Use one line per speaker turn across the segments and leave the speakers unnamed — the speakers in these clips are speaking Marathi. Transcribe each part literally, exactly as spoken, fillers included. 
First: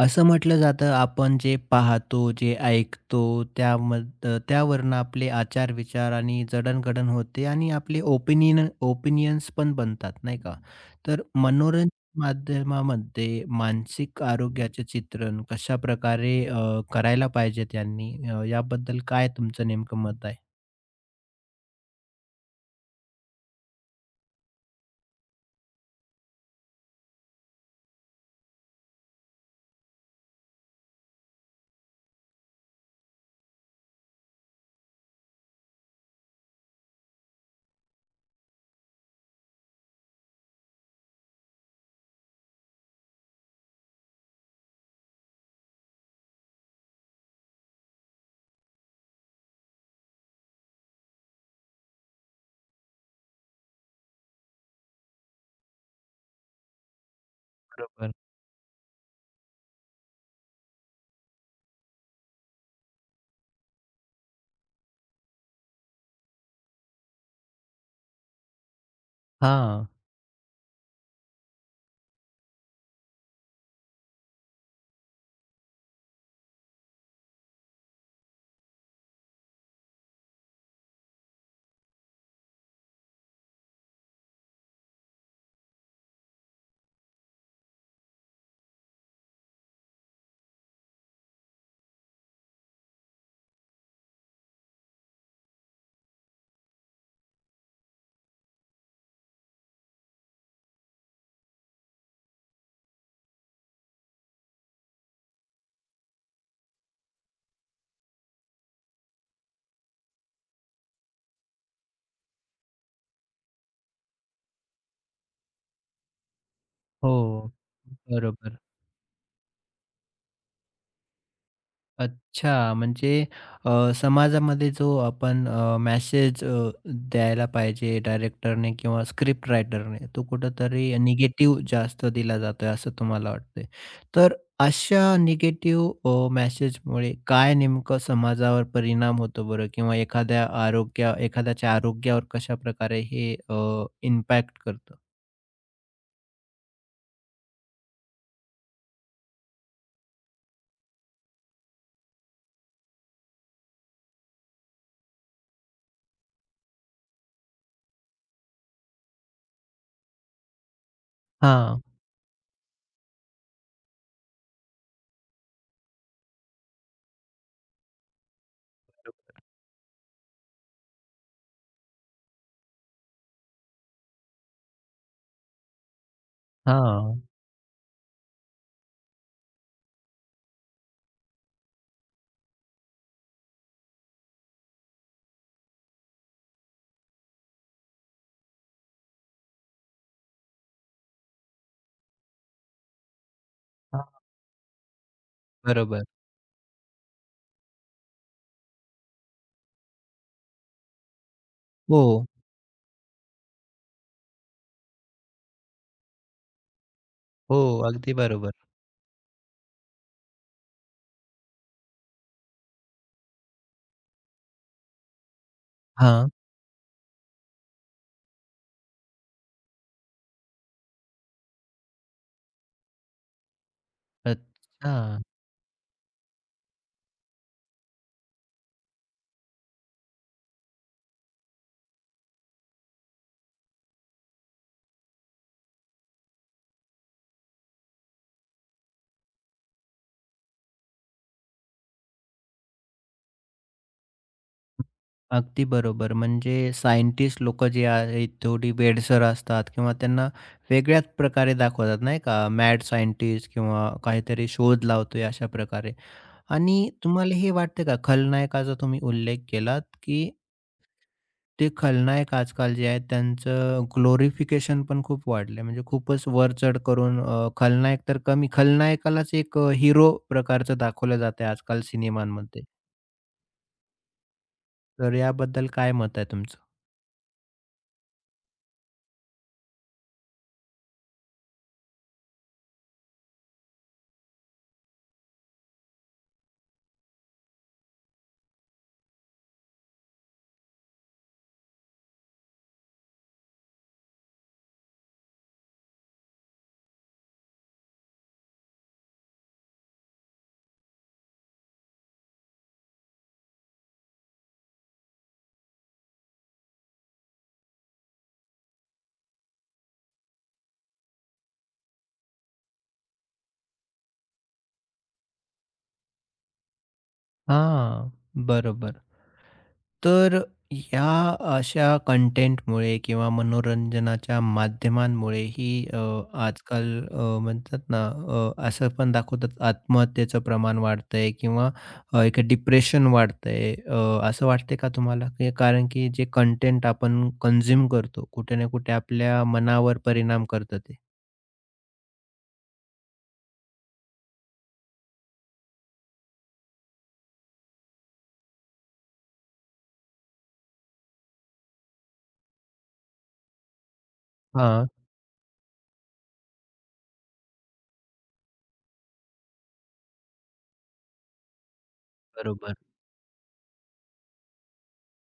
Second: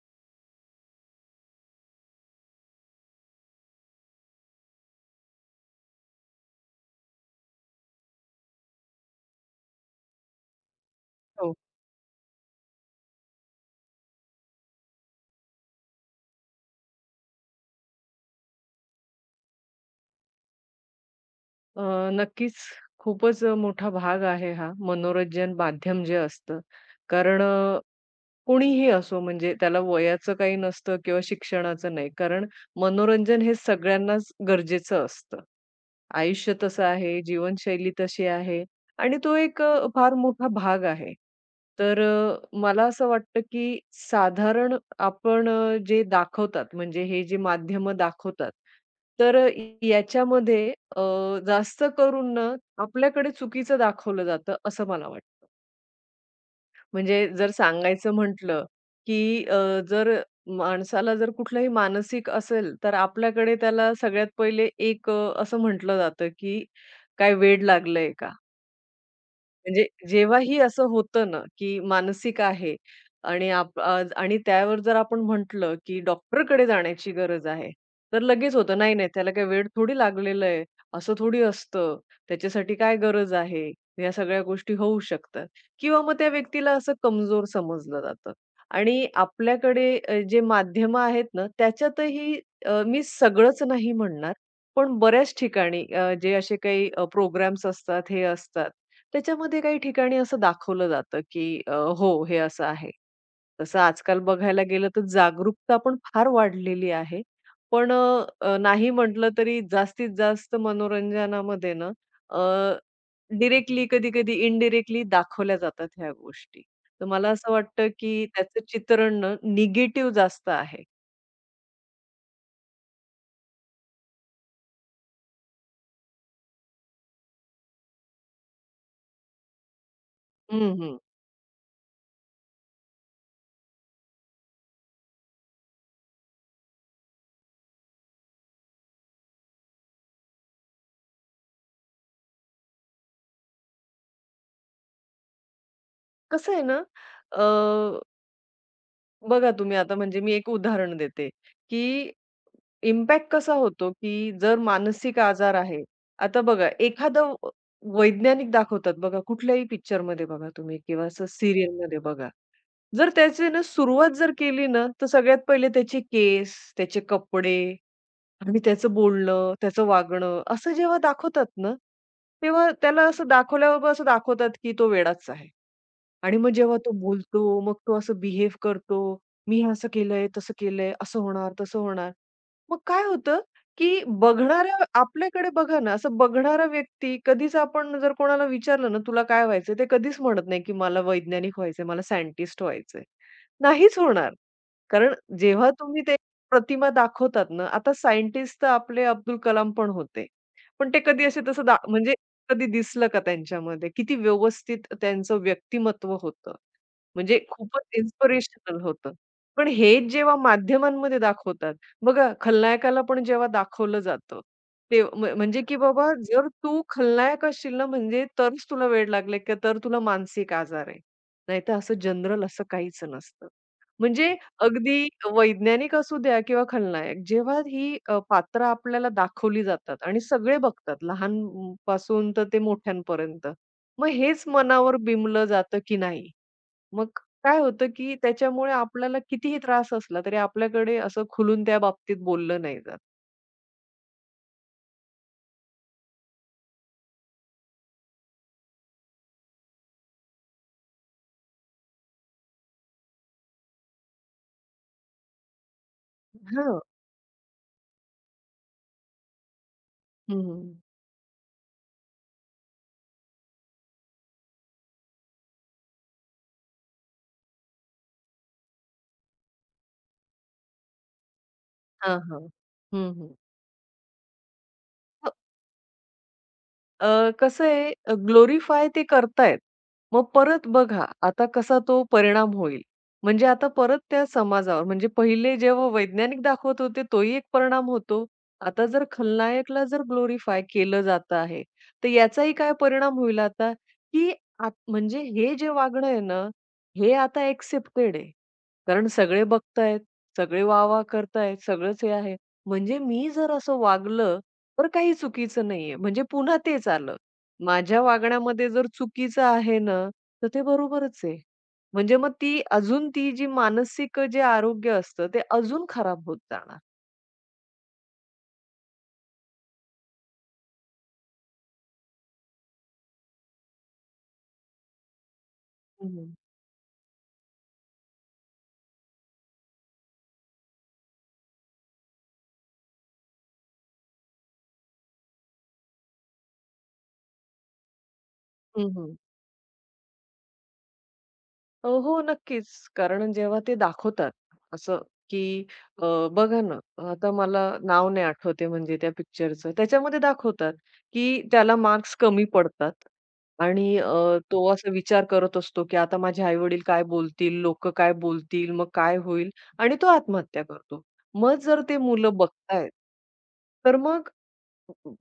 असं म्हटलं जातं, आपण जे पाहतो, जे ऐकतो, त्यामध त्यावरनं आपले आचार-विचार आणि जडणघडण होते आणि आपले ओपिनियन ओपिनियन्स पण बनतात, नाही का? तर
हो.
मनोरंजन माध्यमामध्ये मानसिक आरोग्याचे चित्रण कशाप्रकारे अ, करायला पाहिजे त्यांनी अ, याबद्दल काय तुमचं नेमकं मत आहे?
अ, नक्कीच खूपच मोठा भाग आहे हा मनोरंजन माध्यम जे असतं. कारण अ, कोणीही असो म्हणजे त्याला वयाचं काही नसतं किंवा शिक्षणाचं नाही. कारण मनोरंजन हे सगळ्यांनाच गरजेचं असतं. आयुष्य तसं आहे, जीवनशैली तशी आहे आणि तो एक अ, फार मोठा भाग आहे. तर अ, मला असं वाटतं, की साधारण आपण अ, जे दाखवतात म्हणजे हे जे माध्यमं दाखवतात, तर अ, याच्यामध्ये अ, जास्त करून ना आपल्याकडे चुकीचं दाखवलं जातं असं मला वाटतं. म्हणजे जर सांगायचं
बरोबर.
म्हटलं, की अ, जर माणसाला जर कुठलाही मानसिक असेल, तर आपल्याकडे त्याला सगळ्यात पहिले एक अ, असं म्हटलं जातं, की "काय वेड लागलंय का?" म्हणजे
हां.
जेव्हाही असं होतं ना, की मानसिक आहे आणि आप अ, आणि त्यावर जर आपण म्हटलं, की डॉक्टरकडे जाण्याची गरज आहे, तर लगेच होतं, "नाही, नाही, त्याला काही वेड थोडी लागलेलं आहे, असं थोडी असतं, त्याच्यासाठी काय गरज आहे?" या सगळ्या गोष्टी होऊ शकतात किंवा मग त्या व्यक्तीला असं कमजोर समजलं जातं आणि आपल्याकडे अ, जे माध्यमं आहेत ना, त्याच्यातही अ, मी सगळंच नाही म्हणणार, पण बऱ्याच ठिकाणी अ, जे असे काही प्रोग्राम्स असतात, हे असतात, त्याच्यामध्ये काही ठिकाणी असं दाखवलं जातं, की अ, हो, हे असं आहे. तसं आजकाल बघायला गेलं तर जागरूकता पण फार वाढलेली आहे. पण अ, अ, नाही म्हटलं तरी जास्तीत जास्त मनोरंजनामध्ये ना अ, डायरेक्टली कधी-कधी इनडायरेक्टली दाखवल्या जातात ह्या गोष्टी. तर मला असं
हो.
वाटतं, की
बरोबर.
त्याचं चित्रण निगेटिव्ह जास्त आहे.
अच्छा, म्हणजे अ, समाजामध्ये जो आपण अ, मेसेज अ, द्यायला पाहिजे डायरेक्टरने किंवा स्क्रिप्ट रायटरने, तो
हं,
कुठेतरी
हं.
निगेटिव्ह जास्त दिला जातोय असं तुम्हाला वाटतंय. तर अशा निगेटिव्ह अ, मेसेजमुळे काय नेमकं समाजावर परिणाम होतो बरं? किंवा एखाद्या आरोग्य एखाद्याच्या आरोग्यावर कशाप्रकारे हे इम्पॅक्ट करतं?
कसं आहे ना, अ, बघा तुम्ही आता म्हणजे मी एक उदाहरण देते, की इम्पॅक्ट कसा होतो, की जर मानसिक आजार आहे. आता बघा एखादं अ, वैज्ञानिक दाखवतात बघा कुठल्याही पिक्चरमध्ये बघा तुम्ही किंवा असं
हां,
सीरियलमध्ये बघा. जर त्याची ना सुरुवात जर केली ना, तर सगळ्यात पहिले त्याचे केस, त्याचे कपडे आणि त्याचं बोलणं, त्याचं वागणं असं जेव्हा दाखवतात ना, तेव्हा त्याला असं दाखवल्याबरोबर असं दाखवतात, की तो वेडाच आहे. आणि मग जेव्हा तो
हां,
बोलतो, मग तो असं बिहेव्ह करतो, "मी हे असं केलंय, तसं केलंय, असं होणार, तसं होणार." मग काय होतं, की बघणाऱ्या आपल्याकडे बघा ना, असं बघणारा व्यक्ती कधीच आपण जर कोणाला विचारलं ना, "तुला काय व्हायचंय?" ते कधीच म्हणत नाही, की "मला वैज्ञानिक व्हायचंय, मला सायंटिस्ट व्हायचंय." नाहीच
हां,
होणार. कारण जेव्हा तुम्ही
बरोबर.
ते प्रतिमा दाखवतात ना, आता सायंटिस्ट तर आपले अब्दुल कलाम पण होते. पण ते कधी असे तसं दा म्हणजे
हो,
कधी दिसलं का त्यांच्यामध्ये? किती व्यवस्थित त्यांचं व्यक्तिमत्व होतं. म्हणजे
हो,
खूपच
अगदी बरोबर.
इन्स्पिरेशनल होतं. पण हे जेव्हा माध्यमांमध्ये दाखवतात, बघा खलनायकाला पण जेव्हा दाखवलं जातं, ते म्ह म्हणजे की बाबा
हां,
जर तू खलनायक असशील ना, म्हणजे तरच तुला वेड लागलंय, तर तुला मानसिक आजार आहे. नाहीतर असं जनरल असं काहीच नसतं. म्हणजे
अच्छा.
अगदी वैज्ञानिक असू द्या किंवा खलनायक. जेव्हा ही अ, पात्र आपल्याला दाखवली जातात आणि सगळे बघतात लहान पासून तर ते मोठ्यांपर्यंत. मग हेच मनावर बिंबलं जातं की नाही. मग काय होतं की त्याच्यामुळे आपल्याला कितीही त्रास असला तरी आपल्याकडे असं खुलून त्या बाबतीत बोललं नाही जात.
अगदी बरोबर. म्हणजे सायंटिस्ट लोकं जे आहेत थोडी वेडसर असतात किंवा त्यांना वेगळ्याच प्रकारे दाखवतात नाही का, मॅड सायंटिस्ट किंवा काहीतरी शोध लावतोय अशा प्रकारे.
हां.
आणि तुम्हाला हे वाटतं का खलनायकाचा तुम्ही उल्लेख केलात, की
हं, हं.
ते खलनायक आजकाल जे आहेत त्यांचं ग्लोरिफिकेशन पण खूप वाढलंय. म्हणजे खूपच वरचढ करून अ, खलनायक तर कमी खलनायकालाच एक अ, प्रकारचं दाखवलं जातंय आजकाल
हां, हां.
सिनेमांमध्ये.
हं,
तर याबद्दल काय मत आहे तुमचं?
अ, कसं आहे अ, ग्लोरिफाय ते करतायत. मग परत बघा आता कसा तो परिणाम होईल. म्हणजे आता परत त्या समाजावर म्हणजे पहिले जेव्हा वैज्ञानिक दाखवत होते तोही एक परिणाम होतो. आता जर खलनायकला जर ग्लोरिफाय केलं जात आहे, तर याचाही काय परिणाम होईल आता, की आत म्हणजे हे जे वागणं आहे ना, हे आता ॲक्सेप्टेड आहे. कारण सगळे बघतायत, सगळे वाह-वाह करतायत, सगळंच हे आहे. म्हणजे मी जर असं वागलं तर काही चुकीचं नाहीये. म्हणजे पुन्हा तेच आलं. माझ्या वागण्यामध्ये जर चुकीचं आहे ना, तर ते बरोबरच आहे. म्हणजे मग ती अजून ती जी मानसिक जे आरोग्य असतं, ते अजून खराब होत जाणार.
हां, बरोबर. तर ह्या अशा कंटेंटमुळे किंवा मनोरंजनाच्या माध्यमांमुळे ही अ,
हं, हं.
आजकाल अ, म्हणतात ना अ, असं पण दाखवतात आत्महत्येचं प्रमाण वाढतंय किंवा अ, एक डिप्रेशन वाढतंय. अ, असं वाटतंय का तुम्हाला? की कारण की जे कंटेंट आपण कन्झ्युम करतो, कुठे ना कुठे आपल्या मनावर परिणाम करतं ते.
अ, हो, नक्कीच. कारण जेव्हा ते दाखवतात असं, की अ, बघा ना, आता मला नाव नाही आठवत म्हणजे त्या पिक्चरचं. त्याच्यामध्ये दाखवतात, की त्याला मार्क्स कमी पडतात आणि अ, तो
हां,
असा विचार करत असतो, की आता माझे आई-वडील काय बोलतील? लोकं काय बोलतील? मग काय होईल? आणि तो आत्महत्या करतो. मग जर ते मुलं
बरोबर.
बघतायत, तर मग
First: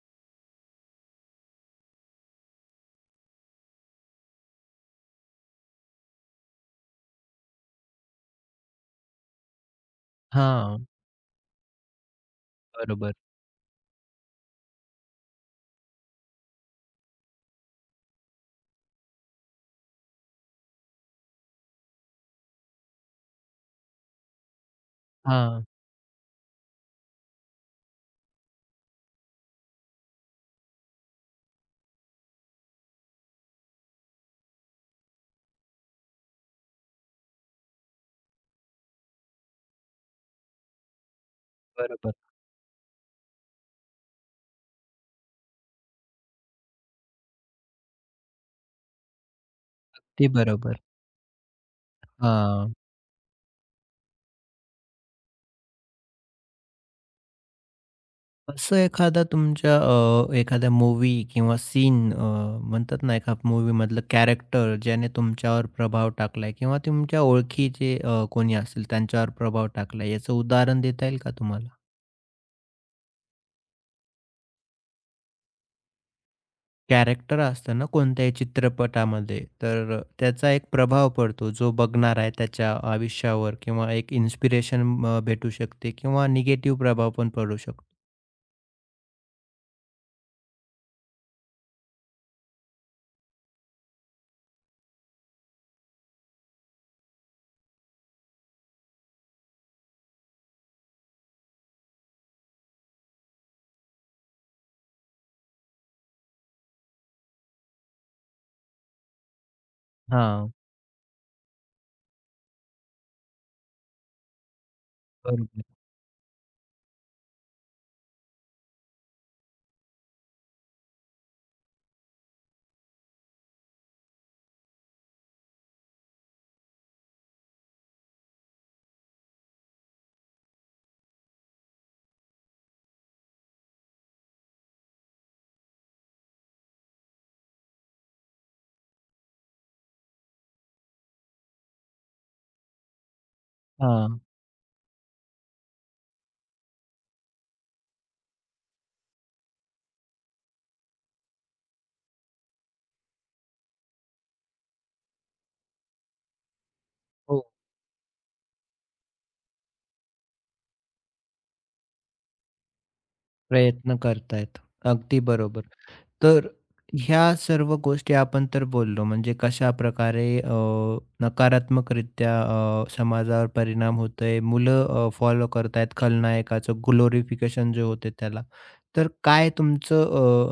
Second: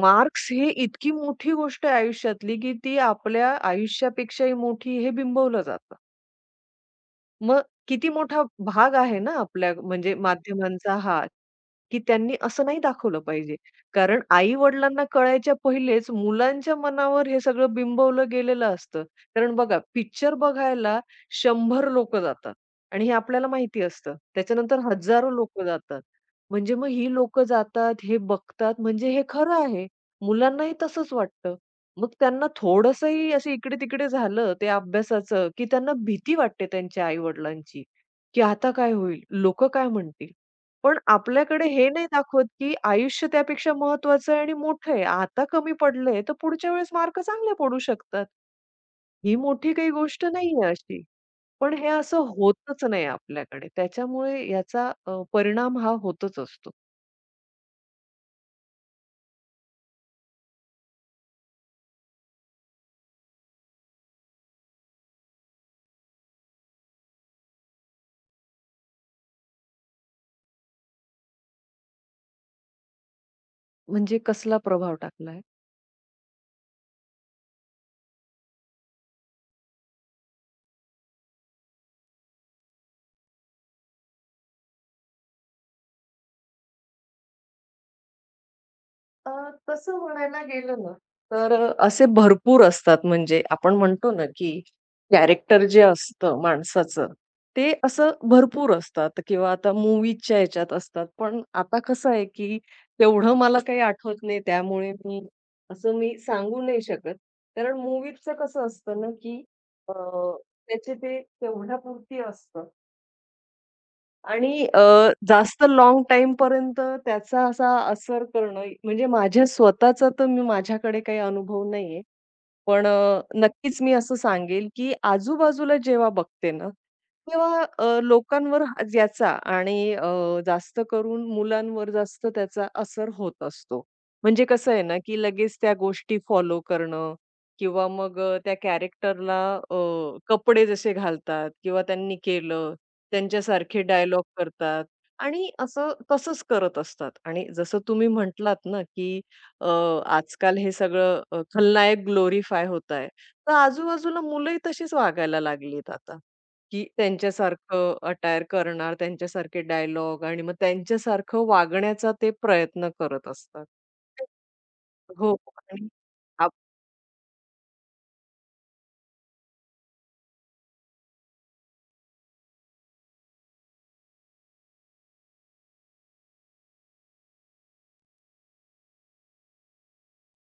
मार्क्स ही इतकी मोठी गोष्ट आहे आयुष्यातली, की ती आपल्या आयुष्यापेक्षाही मोठी हे बिंबवलं जातं. मग किती मोठा भाग आहे ना आपल्या म्हणजे
हां,
माध्यमांचा हा, की त्यांनी असं नाही
बरोबर.
दाखवलं पाहिजे. कारण आई-वडिलांना कळायच्या पहिलेच मुलांच्या मनावर हे सगळं बिंबवलं गेलेलं असतं. कारण बघा पिक्चर बघायला शंभर लोक जातात आणि हे आपल्याला माहिती असतं. त्याच्यानंतर हजारो
हां,
लोकं जातात. म्हणजे मग ही लोकं जातात, हे बघतात म्हणजे हे खरं आहे. मुलांनाही तसंच वाटतं. मग त्यांना थोडंसंही असं इकडे-तिकडे झालं ते अभ्यासाचं, की त्यांना भीती वाटते त्यांच्या आई-वडिलांची, की आता काय होईल? लोकं काय म्हणतील? पण आपल्याकडे हे नाही
बरोबर.
दाखवत, की आयुष्य त्यापेक्षा महत्त्वाचं आहे आणि मोठं आहे. आता कमी पडले, तर पुढच्या वेळेस मार्क चांगले पडू शकतात. ही मोठी काही गोष्ट
ते
नाहीये
बरोबर.
अशी. पण हे असं
हां.
होतच नाही आपल्याकडे. त्याच्यामुळे याचा अ, परिणाम हा होतच असतो.
असं एखादा तुमच्या अ, एखाद्या मूव्ही किंवा सीन अ, म्हणतात ना एका मूव्हीमधलं कॅरेक्टर ज्याने तुमच्यावर प्रभाव टाकलाय किंवा तुमच्या ओळखीचे अ, कोणी असेल त्यांच्यावर प्रभाव टाकलाय याचं उदाहरण देता येईल का तुम्हाला?
म्हणजे कसला प्रभाव टाकलाय?
कॅरेक्टर असतं ना कोणत्याही चित्रपटामध्ये तर त्याचा एक प्रभाव पडतो जो बघणार आहे त्याच्या आयुष्यावर किंवा एक इन्स्पिरेशन अ, भेटू शकते किंवा निगेटिव्ह प्रभाव पण पडू शकतो.
अ, तसं म्हणायला गेलं ना, तर अ, असे भरपूर असतात म्हणजे आपण म्हणतो ना, की कॅरेक्टर जे असतं माणसाचं, ते असं भरपूर असतात किंवा आता मूव्हीजच्या ह्याच्यात असतात. पण आता कसं आहे, की तेवढं मला काही आठवत नाही त्यामुळे मी असं मी सांगू नाही शकत. कारण मूव्हीजचं कसं असतं ना, की अ,
हां,
त्याचे ते तेवढ्यापुरती असतं. आणि अ, जास्त
बरोबर.
लॉन्ग टाइम टाईमपर्यंत त्याचा असा असर करणं म्हणजे माझ्या स्वतःचा तर मी माझ्याकडे काही अनुभव नाहीये. पण अ, नक्कीच मी असं सांगेल, की आजूबाजूला जेव्हा बघते ना, तेव्हा अ, लोकांवर हा याचा आणि अ, जास्त करून मुलांवर जास्त त्याचा असर होत असतो. म्हणजे कसं आहे ना, की लगेच त्या गोष्टी फॉलो करणं किंवा मग अ, त्या कॅरेक्टरला अ, कपडे जसे घालतात किंवा त्यांनी केलं, त्यांच्यासारखे
हां.
डायलॉग करतात आणि असं तसंच करत असतात. आणि जसं तुम्ही म्हटलात ना, की अ, आजकाल हे सगळं अ, खलनायक ग्लोरीफाय होत आहे. तर आजूबाजूला मुलंही तशीच वागायला लागलीत आता, की
हो,
त्यांच्यासारखं अटायर करणार, त्यांच्यासारखे डायलॉग आणि मग त्यांच्यासारखं वागण्याचा ते प्रयत्न करत असतात.
प्रयत्न करतायत. अगदी
हो
बरोबर.
आणि
तर
आप
ह्या सर्व गोष्टी आपण तर बोललो म्हणजे कशाप्रकारे अ, नकारात्मकरित्या अ, समाजावर परिणाम होतोय. मुलं फॉलो करतायत खलनायकाचं ग्लोरिफिकेशन जे होते त्याला. तर काय तुमचं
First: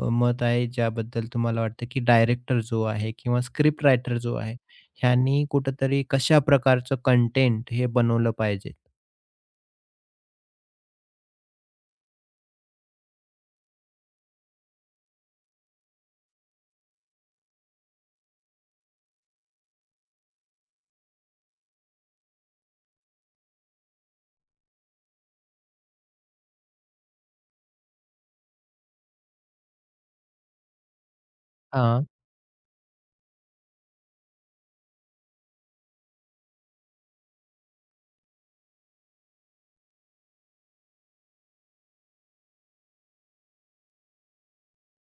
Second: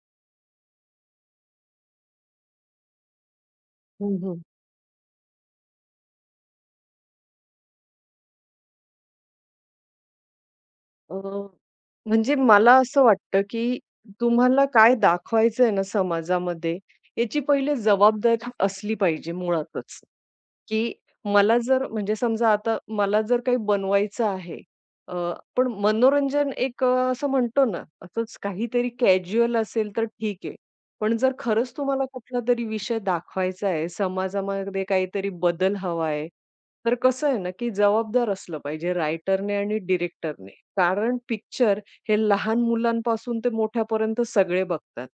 अ, मत आहे ज्याबद्दल तुम्हाला वाटतं की डायरेक्टर जो आहे किंवा स्क्रिप्ट
हं,
रायटर जो
हं.
आहे, ह्यांनी कुठेतरी कशा प्रकारचं कंटेंट हे बनवलं पाहिजे?
अ, म्हणजे मला असं वाटतं, की तुम्हाला काय दाखवायचंय ना समाजामध्ये, याची पहिले जबाबदारी असली पाहिजे मुळातच. की मला जर म्हणजे समजा आता मला जर काही बनवायचं आहे, अ, पण मनोरंजन एक अ, असं म्हणतो ना, असंच काहीतरी कॅज्युअल असेल तर ठीक आहे. पण जर खरंच
हां,
तुम्हाला कुठला तरी विषय दाखवायचा आहे, समाजामध्ये काहीतरी बदल हवा आहे, तर कसं आहे ना, की जबाबदार असलं पाहिजे रायटरने आणि डिरेक्टरने. कारण पिक्चर हे लहान मुलांपासून ते मोठ्यापर्यंत सगळे बघतात.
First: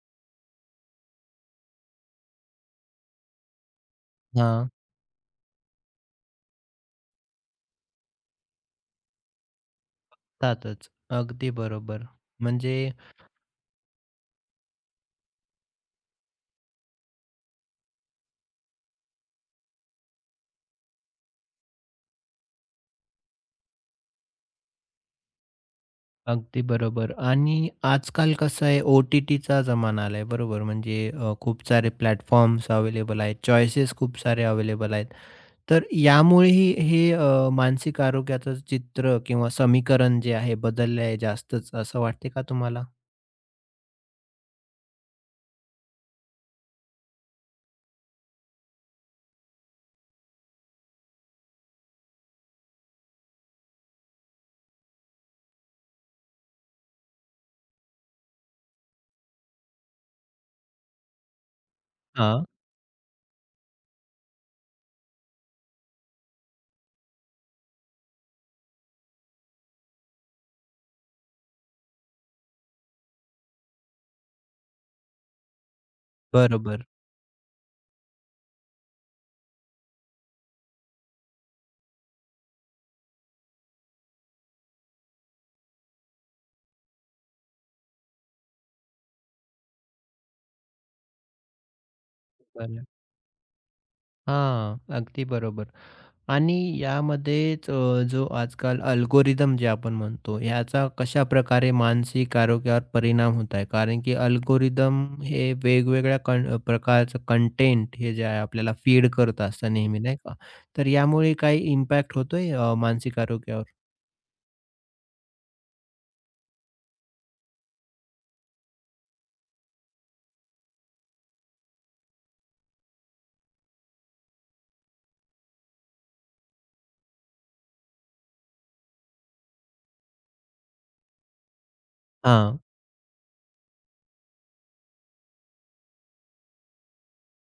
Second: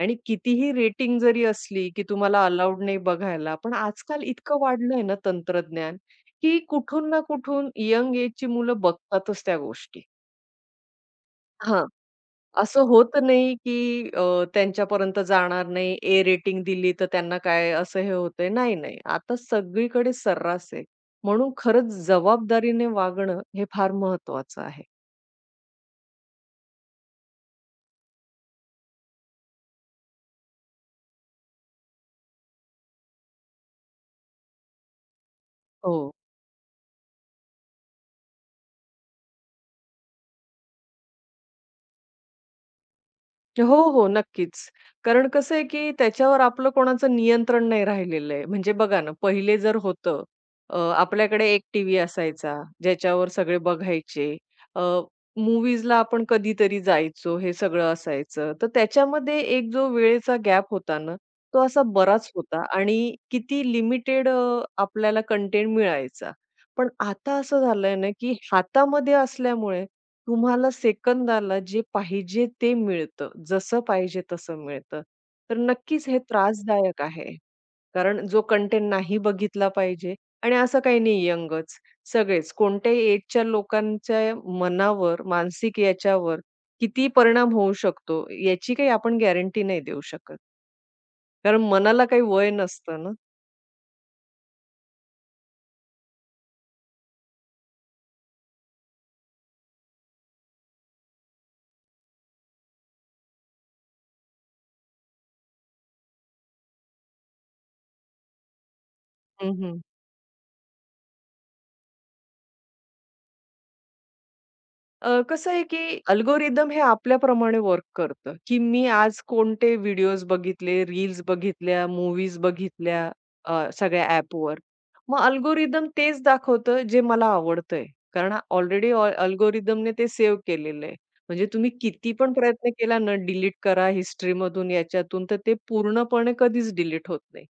आणि कितीही रेटिंग जरी असली, की तुम्हाला अलाउड नाही बघायला. पण आजकाल इतकं
हां.
वाढलंय ना तंत्रज्ञान, की कुठून ना कुठून यंग एजची मुलं बघतातच त्या गोष्टी.
त्यातच. अगदी
हां.
बरोबर. म्हणजे
असं होत नाही, की अ, त्यांच्यापर्यंत जाणार नाही. ए रेटिंग दिली तर त्यांना काय असं हे होतंय. नाही, नाही. आता सगळीकडे सर्रास आहे. म्हणून खरंच जबाबदारीने वागणं हे फार महत्वाचं आहे.
अगदी बरोबर आणि आजकाल कसं आहे, ओ-टी-टीचा जमाना आलाय बरोबर. म्हणजे अ, खूप सारे प्लॅटफॉर्म्स अवेलेबल आहेत, चॉईसेस खूप सारे अवेलेबल आहेत. तर
हो.
यामुळेही हे अ, मानसिक आरोग्याचं चित्र किंवा समीकरण जे आहे बदललं आहे जास्तच, असं वाटते का तुम्हाला?
हो, हो. नक्कीच. कारण कसं आहे, की त्याच्यावर आपलं कोणाचं नियंत्रण नाही राहिलेलं आहे. म्हणजे बघा ना, पहिले जर होतं, अ, आपल्याकडे एक टीव्ही असायचा, ज्याच्यावर सगळे बघायचे. अ, मूव्हीजला आपण कधीतरी जायचो, हे सगळं असायचं. तर त्याच्यामध्ये एक जो वेळेचा गॅप होता ना, तो असा बराच
हां,
होता आणि किती लिमिटेड आपल्याला कंटेंट मिळायचा. पण आता असं झालंय ना, की हातामध्ये असल्यामुळे तुम्हाला सेकंदाला जे पाहिजे ते मिळतं. जसं पाहिजे तसं मिळतं. तर नक्कीच हे
बरोबर.
त्रासदायक आहे. कारण जो कंटेंट नाही बघितला पाहिजे आणि असं काही नाही यंगच. सगळेच कोणत्याही एजच्या लोकांच्या मनावर, मानसिक याच्यावर किती परिणाम होऊ शकतो याची काही आपण गॅरंटी नाही देऊ शकत. कारण मनाला काही वय
बरं.
नसतं ना.
हां, अगदी बरोबर. आणि यामध्येच अ, जो आजकाल अल्गोरिदम जे आपण म्हणतो, ह्याचा कशाप्रकारे मानसिक आरोग्यावर परिणाम होत आहे? कारण की अल्गोरिदम हे वेगवेगळ्या कं अ, प्रकारचं कंटेंट हे जे आहे आपल्याला फीड करत असतं नेहमी, नाही का? तर यामुळे काही इम्पॅक्ट होतोय अ, मानसिक आरोग्यावर?
अ, कसं आहे, की अल्गोरिदम हे आपल्याप्रमाणे वर्क करतं, की मी आज कोणते व्हिडिओज बघितले, रील्स बघितल्या, मूव्हीज बघितल्या अ, सगळ्या ॲपवर. मग अल्गोरिदम तेच दाखवतं जे मला आवडतंय. कारण ऑलरेडी ऑ अल्गोरिदमने ते सेव्ह केलेलं आहे. म्हणजे तुम्ही किती पण
हां,
प्रयत्न केला ना, डिलीट करा हिस्ट्रीमधून, याच्यातून, तर ते पूर्णपणे कधीच डिलीट होत नाही.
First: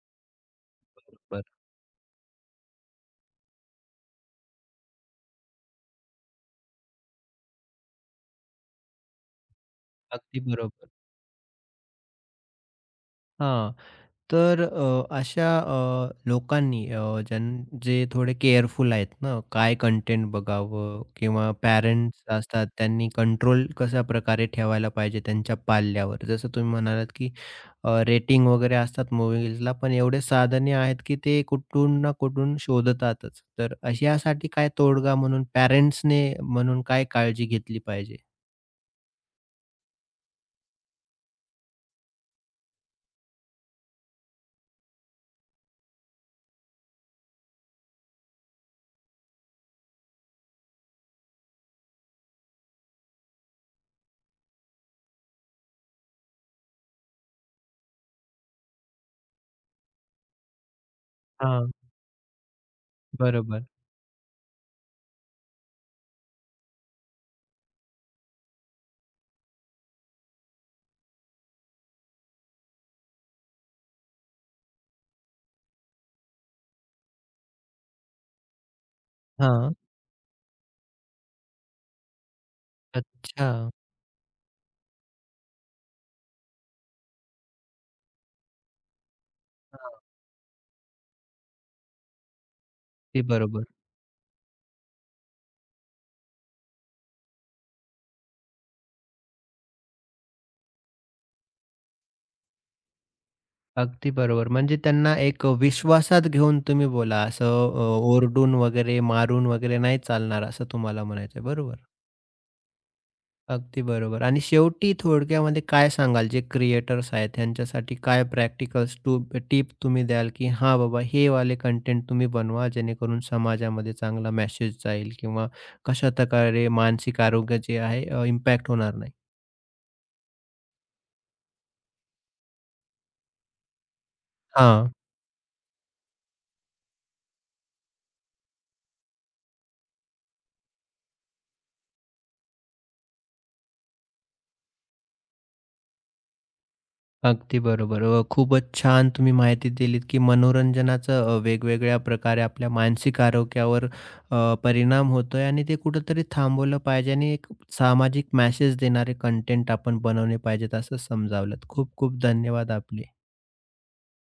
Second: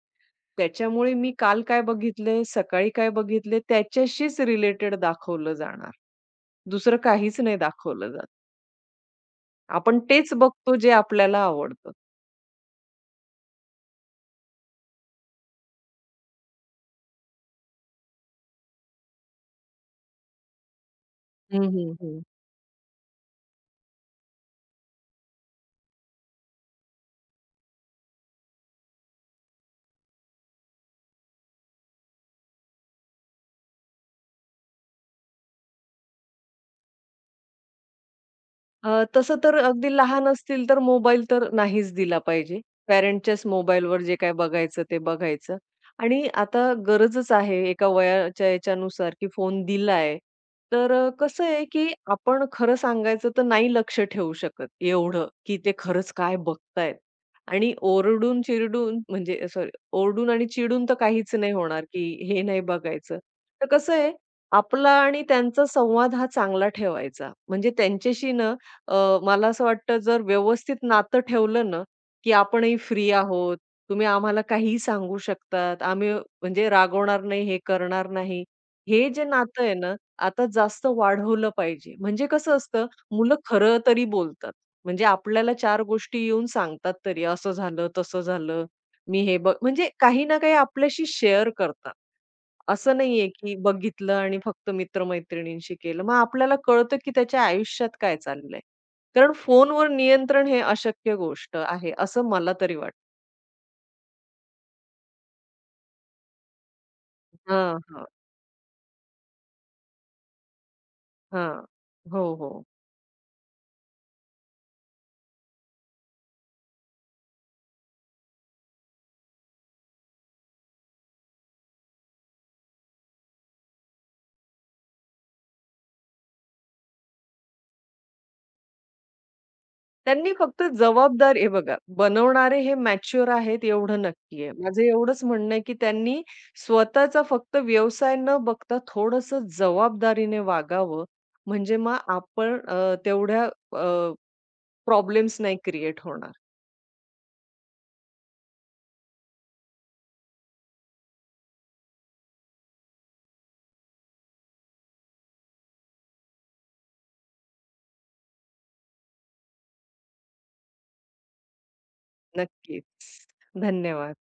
त्याच्यामुळे मी
बरं.
काल काय बघितले, सकाळी काय बघितले त्याच्याशीच रिलेटेड दाखवलं जाणार. दुसरं काहीच नाही दाखवलं जात. आपण तेच
अगदी
बघतो
बरोबर.
जे आपल्याला आवडतं.
हां. तर अ, अशा अ, लोकांनी अ, ज्यां जे थोडे केअरफुल आहेत ना, काय कंटेंट बघावं किंवा
हं, हं, हं.
पॅरेंट्स असतात त्यांनी कंट्रोल कशा प्रकारे ठेवायला पाहिजे त्यांच्या पाल्यावर. जसं तुम्ही म्हणालात, की रेटिंग वगैरे असतात मूव्हीजला, पण एवढे साधने आहेत, की ते कुठून ना कुठून शोधतातच. तर अशासाठी काय तोडगा म्हणून पॅरेंट्सने म्हणून काय काळजी घेतली पाहिजे?
अ, तसं तर अगदी लहान असतील तर मोबाईल तर नाहीच दिला पाहिजे. पॅरेंटच्याच मोबाईलवर जे काही बघायचं ते बघायचं. आणि आता गरजच आहे एका वयाच्या याच्यानुसार, की फोन दिलाय. तर अ, कसं आहे, की आपण खरं सांगायचं तर नाही लक्ष ठेवू शकत एवढं, की ते खरंच काय बघतायत. आणि ओरडून चिरडून म्हणजे सॉरी ओरडून आणि चिडून तर काहीच नाही
हां,
होणार, की हे नाही बघायचं.
बरोबर.
तर कसं आहे, आपला आणि त्यांचा संवाद हा चांगला ठेवायचा. म्हणजे त्यांच्याशी ना अ, मला असं वाटतं जर व्यवस्थित नातं ठेवलं ना, की आपणही फ्री आहोत. तुम्ही आम्हाला काहीही सांगू शकतात. आम्ही म्हणजे रागवणार नाही, हे करणार नाही. हे जे नातं
हां,
आहे ना, आता जास्त वाढवलं पाहिजे. म्हणजे कसं असतं, मुलं
अच्छा.
खरं तरी बोलतात. म्हणजे आपल्याला चार गोष्टी येऊन सांगतात तरी, असं झालं, तसं झालं, मी हे बघ म्हणजे
हां.
काही ना काही आपल्याशी शेअर करतात. असं
ते
नाहीये, की
बरोबर.
बघितलं आणि फक्त मित्र-मैत्रिणींशी केलं. मग आपल्याला कळतं, की त्याच्या आयुष्यात काय चाललंय. कारण फोनवर नियंत्रण हे अशक्य गोष्ट आहे, असं मला तरी वाटतं.
अगदी बरोबर. म्हणजे त्यांना एक विश्वासात घेऊन तुम्ही बोला. असं
हां,
अ,
हां,
ओरडून वगैरे, मारून वगैरे नाही चालणार असं तुम्हाला म्हणायचं आहे.
हां.
बरोबर.
हो, हो.
अगदी बरोबर. आणि शेवटी थोडक्यामध्ये काय सांगाल जे क्रिएटर्स आहेत त्यांच्यासाठी काय प्रॅक्टिकल्स टू टिप तुम्ही द्याल, की हां बाबा हे वाले कंटेंट तुम्ही बनवा जेणेकरून समाजामध्ये चांगला मेसेज जाईल किंवा कशा प्रकारे मानसिक आरोग्य जे आहे इम्पॅक्ट होणार नाही?
त्यांनी फक्त जबाबदार हे बघा, बनवणारे हे मॅच्युअर आहेत एवढं नक्की आहे. माझं
हां.
एवढंच म्हणणं आहे, की त्यांनी स्वतःचा फक्त व्यवसाय न बघता थोडंसं जबाबदारीने वागावं, म्हणजे मग आपण अ, तेवढ्या प्रॉब्लेम्स नाही क्रिएट होणार.
अगदी बरोबर. अ, खूपच छान तुम्ही माहिती दिलीत, की मनोरंजनाचं अ, वेगवेगळ्या प्रकारे आपल्या मानसिक आरोग्यावर अ, परिणाम होतोय आणि ते कुठेतरी थांबवलं पाहिजे आणि एक सामाजिक मेसेज देणारे कंटेंट आपण बनवले पाहिजेत असं समजावलंत. खूप खूप धन्यवाद
नक्कीच.
आपले.
धन्यवाद.